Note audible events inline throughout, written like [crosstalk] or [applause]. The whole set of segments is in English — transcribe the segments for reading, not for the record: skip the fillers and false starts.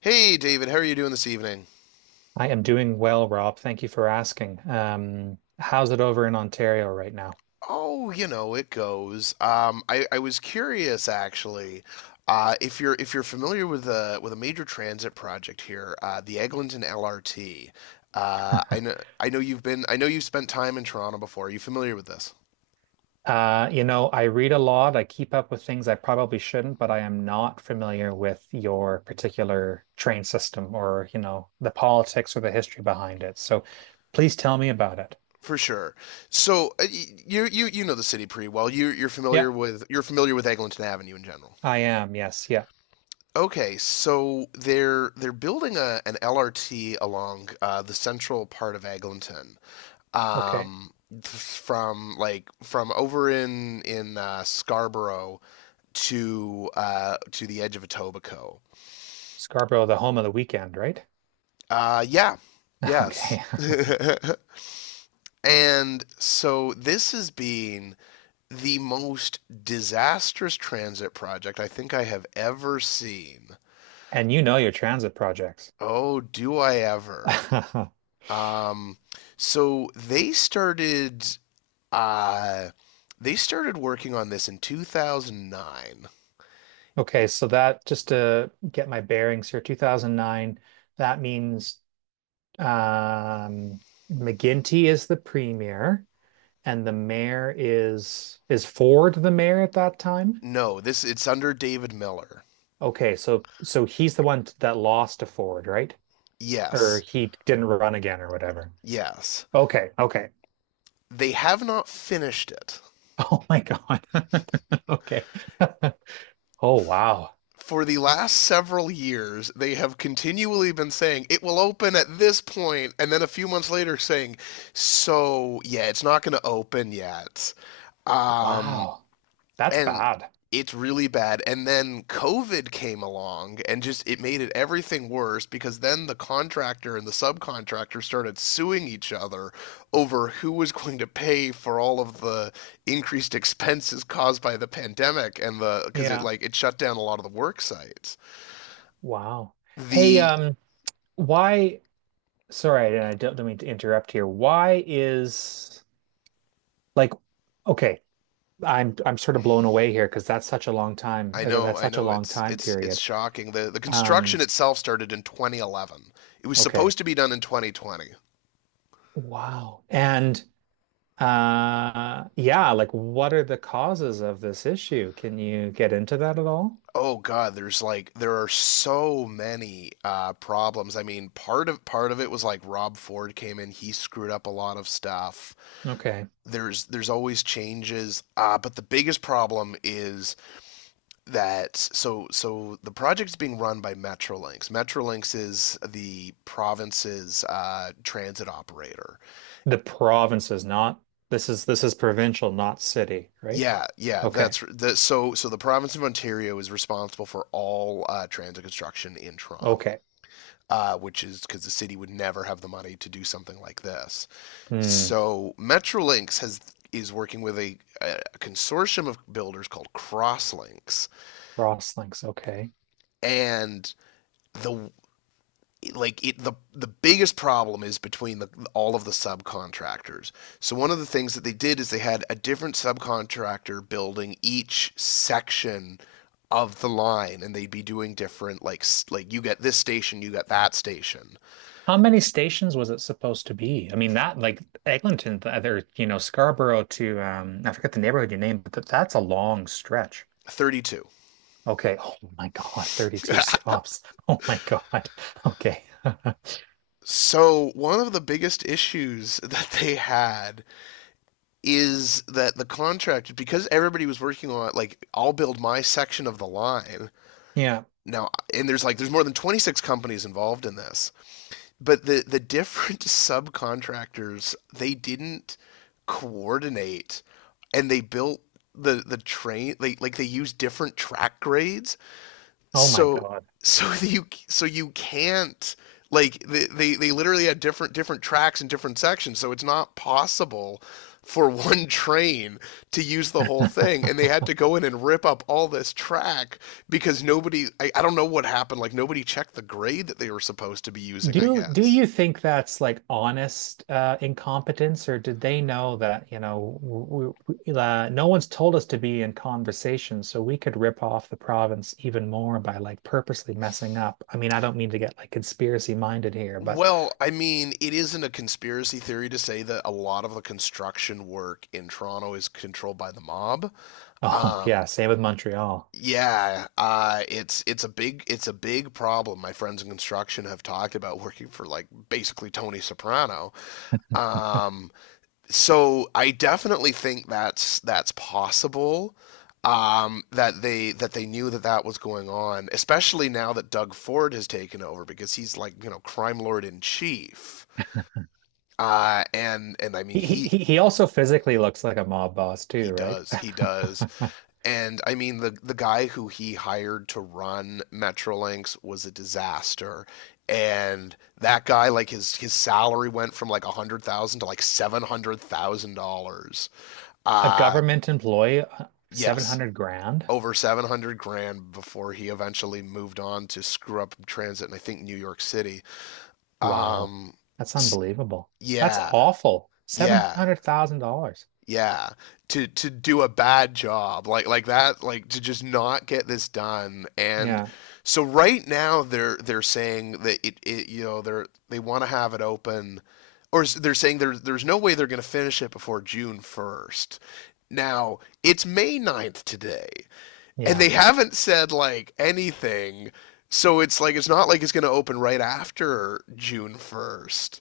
Hey, David, how are you doing this evening? I am doing well, Rob. Thank you for asking. How's it over in Ontario right now? Oh, you know, it goes. I was curious actually, if you're familiar with a major transit project here, the Eglinton LRT. I know you've been I know you've spent time in Toronto before. Are you familiar with this? You know, I read a lot. I keep up with things I probably shouldn't, but I am not familiar with your particular train system or, you know, the politics or the history behind it. So please tell me about it. For sure. So you know the city pretty well. You're Yep, familiar with Eglinton Avenue in general. I am. Yes, yeah. Okay, so they're building a an LRT along the central part of Eglinton. Okay. um, from from over in Scarborough to the edge of Etobicoke. Scarborough, the home of the weekend, right? Yeah, [laughs] yes. Okay. [laughs] and so this has been the most disastrous transit project I think I have ever seen. And you know your transit projects. Oh, do I ever? [laughs] Um, so they started uh, working on this in 2009. Okay, so that just to get my bearings here, 2009, that means um, McGinty is the premier and the mayor is, Ford the mayor at that time? No, this it's under David Miller. Okay, so so he's the one that lost to Ford, right? Or Yes. he didn't run again or whatever. Yes. Okay, okay. [laughs] They have not finished it. Oh my God. [laughs] Okay. [laughs] Oh wow. For the last several years, they have continually been saying it will open at this point, and then a few months later saying, "So yeah, it's not going to open yet." Um, Wow. That's and bad. it's really bad. And then COVID came along and just it made it everything worse, because then the contractor and the subcontractor started suing each other over who was going to pay for all of the increased expenses caused by the pandemic, and the because it Yeah. like it shut down a lot of the work sites. Wow. Hey, The why Sorry, and I don't mean to interrupt here. Why is like okay, I'm sort of blown away here because that's such a long time. Or that's I such a know long it's time it's it's period. shocking. The Um, construction itself started in 2011. It was supposed okay. to be done in 2020. Wow. And yeah, like what are the causes of this issue? Can you get into that at all? Oh God, there are so many problems. I mean, part of it was like Rob Ford came in, he screwed up a lot of stuff. Okay. There's always changes, but the biggest problem is that the project's being run by Metrolinx. Metrolinx is the province's transit operator. The provinces, not this is provincial, not city, right? Yeah, yeah, Okay. that's that. So the province of Ontario is responsible for all transit construction in Toronto. Okay. Which is because the city would never have the money to do something like this. Hmm. So Metrolinx has is working with a consortium of builders called Crosslinks, Cross links. Okay. and the like it the biggest problem is between all of the subcontractors. So one of the things that they did is they had a different subcontractor building each section of the line, and they'd be doing different like you get this station, you get that station. How many stations was it supposed to be? I mean, that like Eglinton, the other, you know, Scarborough to I forget the neighborhood you named, but th that's a long stretch. 32. Okay. Oh my God, 32 stops. [laughs] Oh my God. Okay. [laughs] So, one of the biggest issues [laughs] that they had is that because everybody was working on it, like, I'll build my section of the line. Yeah. Now, and there's more than 26 companies involved in this, but the different [laughs] subcontractors, they didn't coordinate, and they built the train. They, like, they used different track grades. Oh my So God. [laughs] You you can't they literally had different tracks and different sections, so it's not possible for [laughs] one train to use the whole thing, and they had to go in and rip up all this track because nobody I don't know what happened. Like, nobody checked the grade that they were supposed to be using, I Do do guess. you think that's like honest incompetence, or did they know that, you know, w w no one's told us to be in conversation, so we could rip off the province even more by like purposely messing up? I mean, I don't mean to get like conspiracy minded here, but Well, I mean, it isn't a conspiracy theory to say that a lot of the construction work in Toronto is controlled by the mob. [laughs] oh um yeah, same with Montreal. Yeah, it's it's a big problem. My friends in construction have talked about working for like basically Tony Soprano. Um, so I definitely think that's possible. That they knew that that was going on, especially now that Doug Ford has taken over, because he's, like, you know, crime lord in chief. And I mean, He he he he also physically looks like a mob boss too, right? He does. [laughs] And I mean, the guy who he hired to run Metrolinx was a disaster. And that guy, like, his salary went from like $100,000 to like $700,000. A Uh government employee, yes, 700 grand. over 700 grand before he eventually moved on to screw up transit in, I think, New York City. Wow. Um, That's unbelievable. That's yeah, awful. yeah. $700,000. Yeah, to do a bad job like that, like to just not get this done. And Yeah. so right now they're saying that it, you know, they want to have it open, they're saying there's no way they're going to finish it before June 1st. Now it's May 9th today, and they Yeah. haven't said anything. So it's it's not like it's going to open right after June 1st,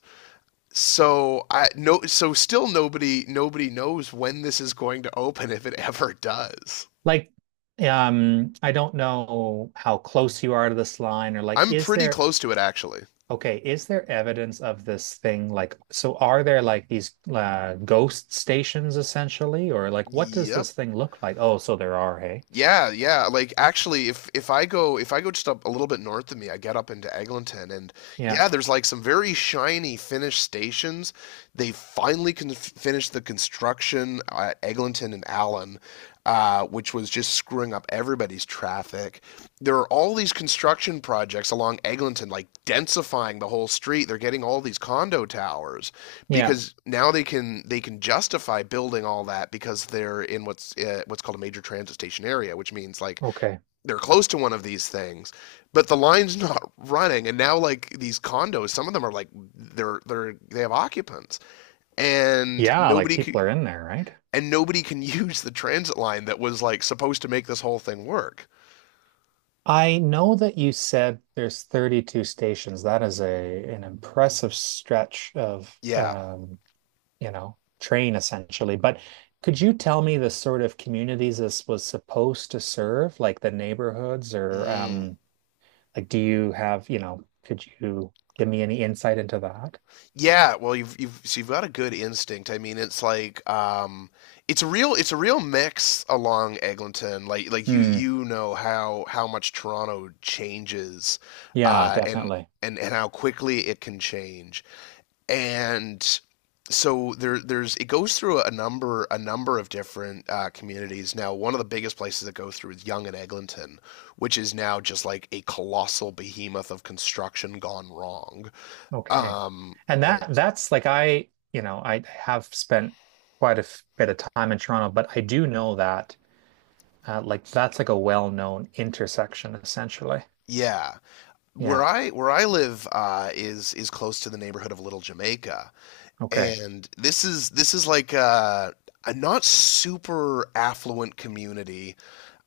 so I no, so still, nobody knows when this is going to open, if it ever does. Like, I don't know how close you are to this line or like, I'm is pretty there, close to it actually. okay, is there evidence of this thing? Like, so are there like these ghost stations essentially, or like, what does Yep. this thing look like? Oh, so there are, hey? Yeah, yeah. Like actually, if if I go just up a little bit north of me, I get up into Eglinton, and Yeah. yeah, there's like some very shiny finished stations. They finally con finished the construction at Eglinton and Allen, which was just screwing up everybody's traffic. There are all these construction projects along Eglinton, like densifying the whole street. They're getting all these condo towers Yeah. because now they can justify building all that because they're in what's called a major transit station area, which means like Okay. they're close to one of these things, but the line's [laughs] not running. And now like these condos, some of them are they're they have occupants, and Yeah. Like people are in there, right? Nobody can [laughs] use the transit line that was like supposed to make this whole thing work. I know that you said there's 32 stations. That is a an impressive stretch of Yeah. You know, train essentially. But could you tell me the sort of communities this was supposed to serve, like the neighborhoods or Mm. Like do you have, you know, could you give me any insight into that? Yeah, well, you've got a good instinct. I mean, it's like it's a real mix along Eglinton. Like you Hmm. you know how much Toronto changes, Yeah, uh, and definitely. and how quickly it can change. And so there's, it goes through a number of different communities. Now, one of the biggest places it goes through is Young and Eglinton, which is now just like a colossal behemoth of construction gone wrong. Okay. Um, And that that's like I, you know, I have spent quite a bit of time in Toronto, but I do know that like that's like a well-known intersection, essentially. Yeah, where Yeah. I live is close to the neighborhood of Little Jamaica, Okay. and this is like a not super affluent community.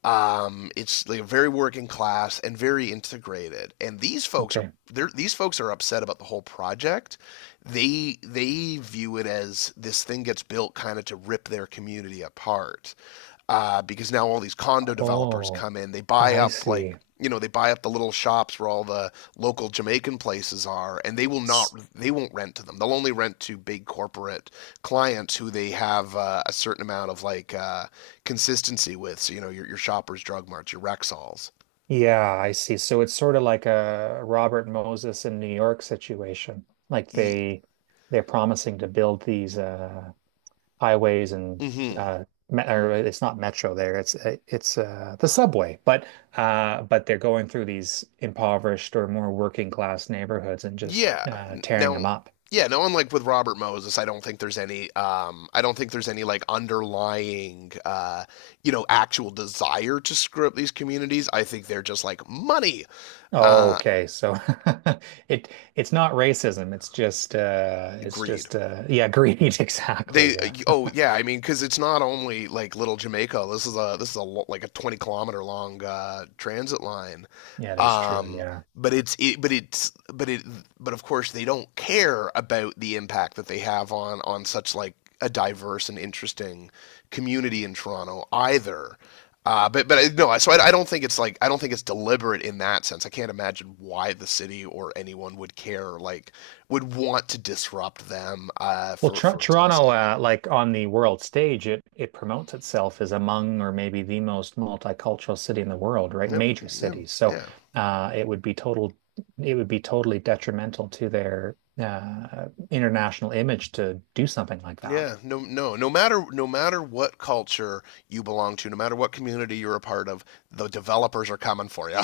It's like very working class and very integrated. And these folks are Okay. Upset about the whole project. They view it as this thing gets built kind of to rip their community apart. Because now all these condo developers Oh, come in, they buy I up, like, see. you know, they buy up the little shops where all the local Jamaican places are, and they will S- not they won't rent to them. They'll only rent to big corporate clients who they have a certain amount of like consistency with. So, you know, your shoppers, drug marts, your Rexalls. Yeah, I see. So it's sort of like a Robert Moses in New York situation. Like they they're promising to build these highways and Hmm. uh me or it's not metro there. It's the subway, but they're going through these impoverished or more working class neighborhoods and just Yeah. Tearing Now, them up. yeah, no, unlike with Robert Moses, I don't think there's any, I don't think there's any like underlying, you know, actual desire to screw up these communities. I think they're just like money, Oh, uh, okay. So [laughs] it it's not racism. It's just greed. Yeah, greed [laughs] exactly. They Yeah. Oh yeah, I mean, because it's not only like Little Jamaica. This is a like a 20-kilometer long transit line. Yeah, it's true. Um, Yeah. But it's but it but of course they don't care about the impact that they have on such like a diverse and interesting community in Toronto either. But I- no, I- so I don't think it's deliberate in that sense. I can't imagine why the city or anyone would care, would want to disrupt them, Well, for its own Toronto sake. Like on the world stage, it promotes itself as among or maybe the most multicultural city in the world, right? Yep. Major Yeah. cities. So Yeah. It would be totally detrimental to their international image to do something like that. Yeah. No. No. No matter what culture you belong to, no matter what community you're a part of, the developers are coming for you.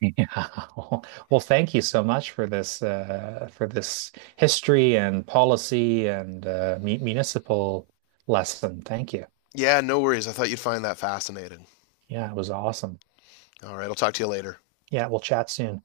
Yeah. [laughs] Well, thank you so much for this history and policy and municipal lesson. Thank you. [laughs] yeah. No worries. I thought you'd find that fascinating. Yeah, it was awesome. All right. I'll talk to you later. Yeah, we'll chat soon.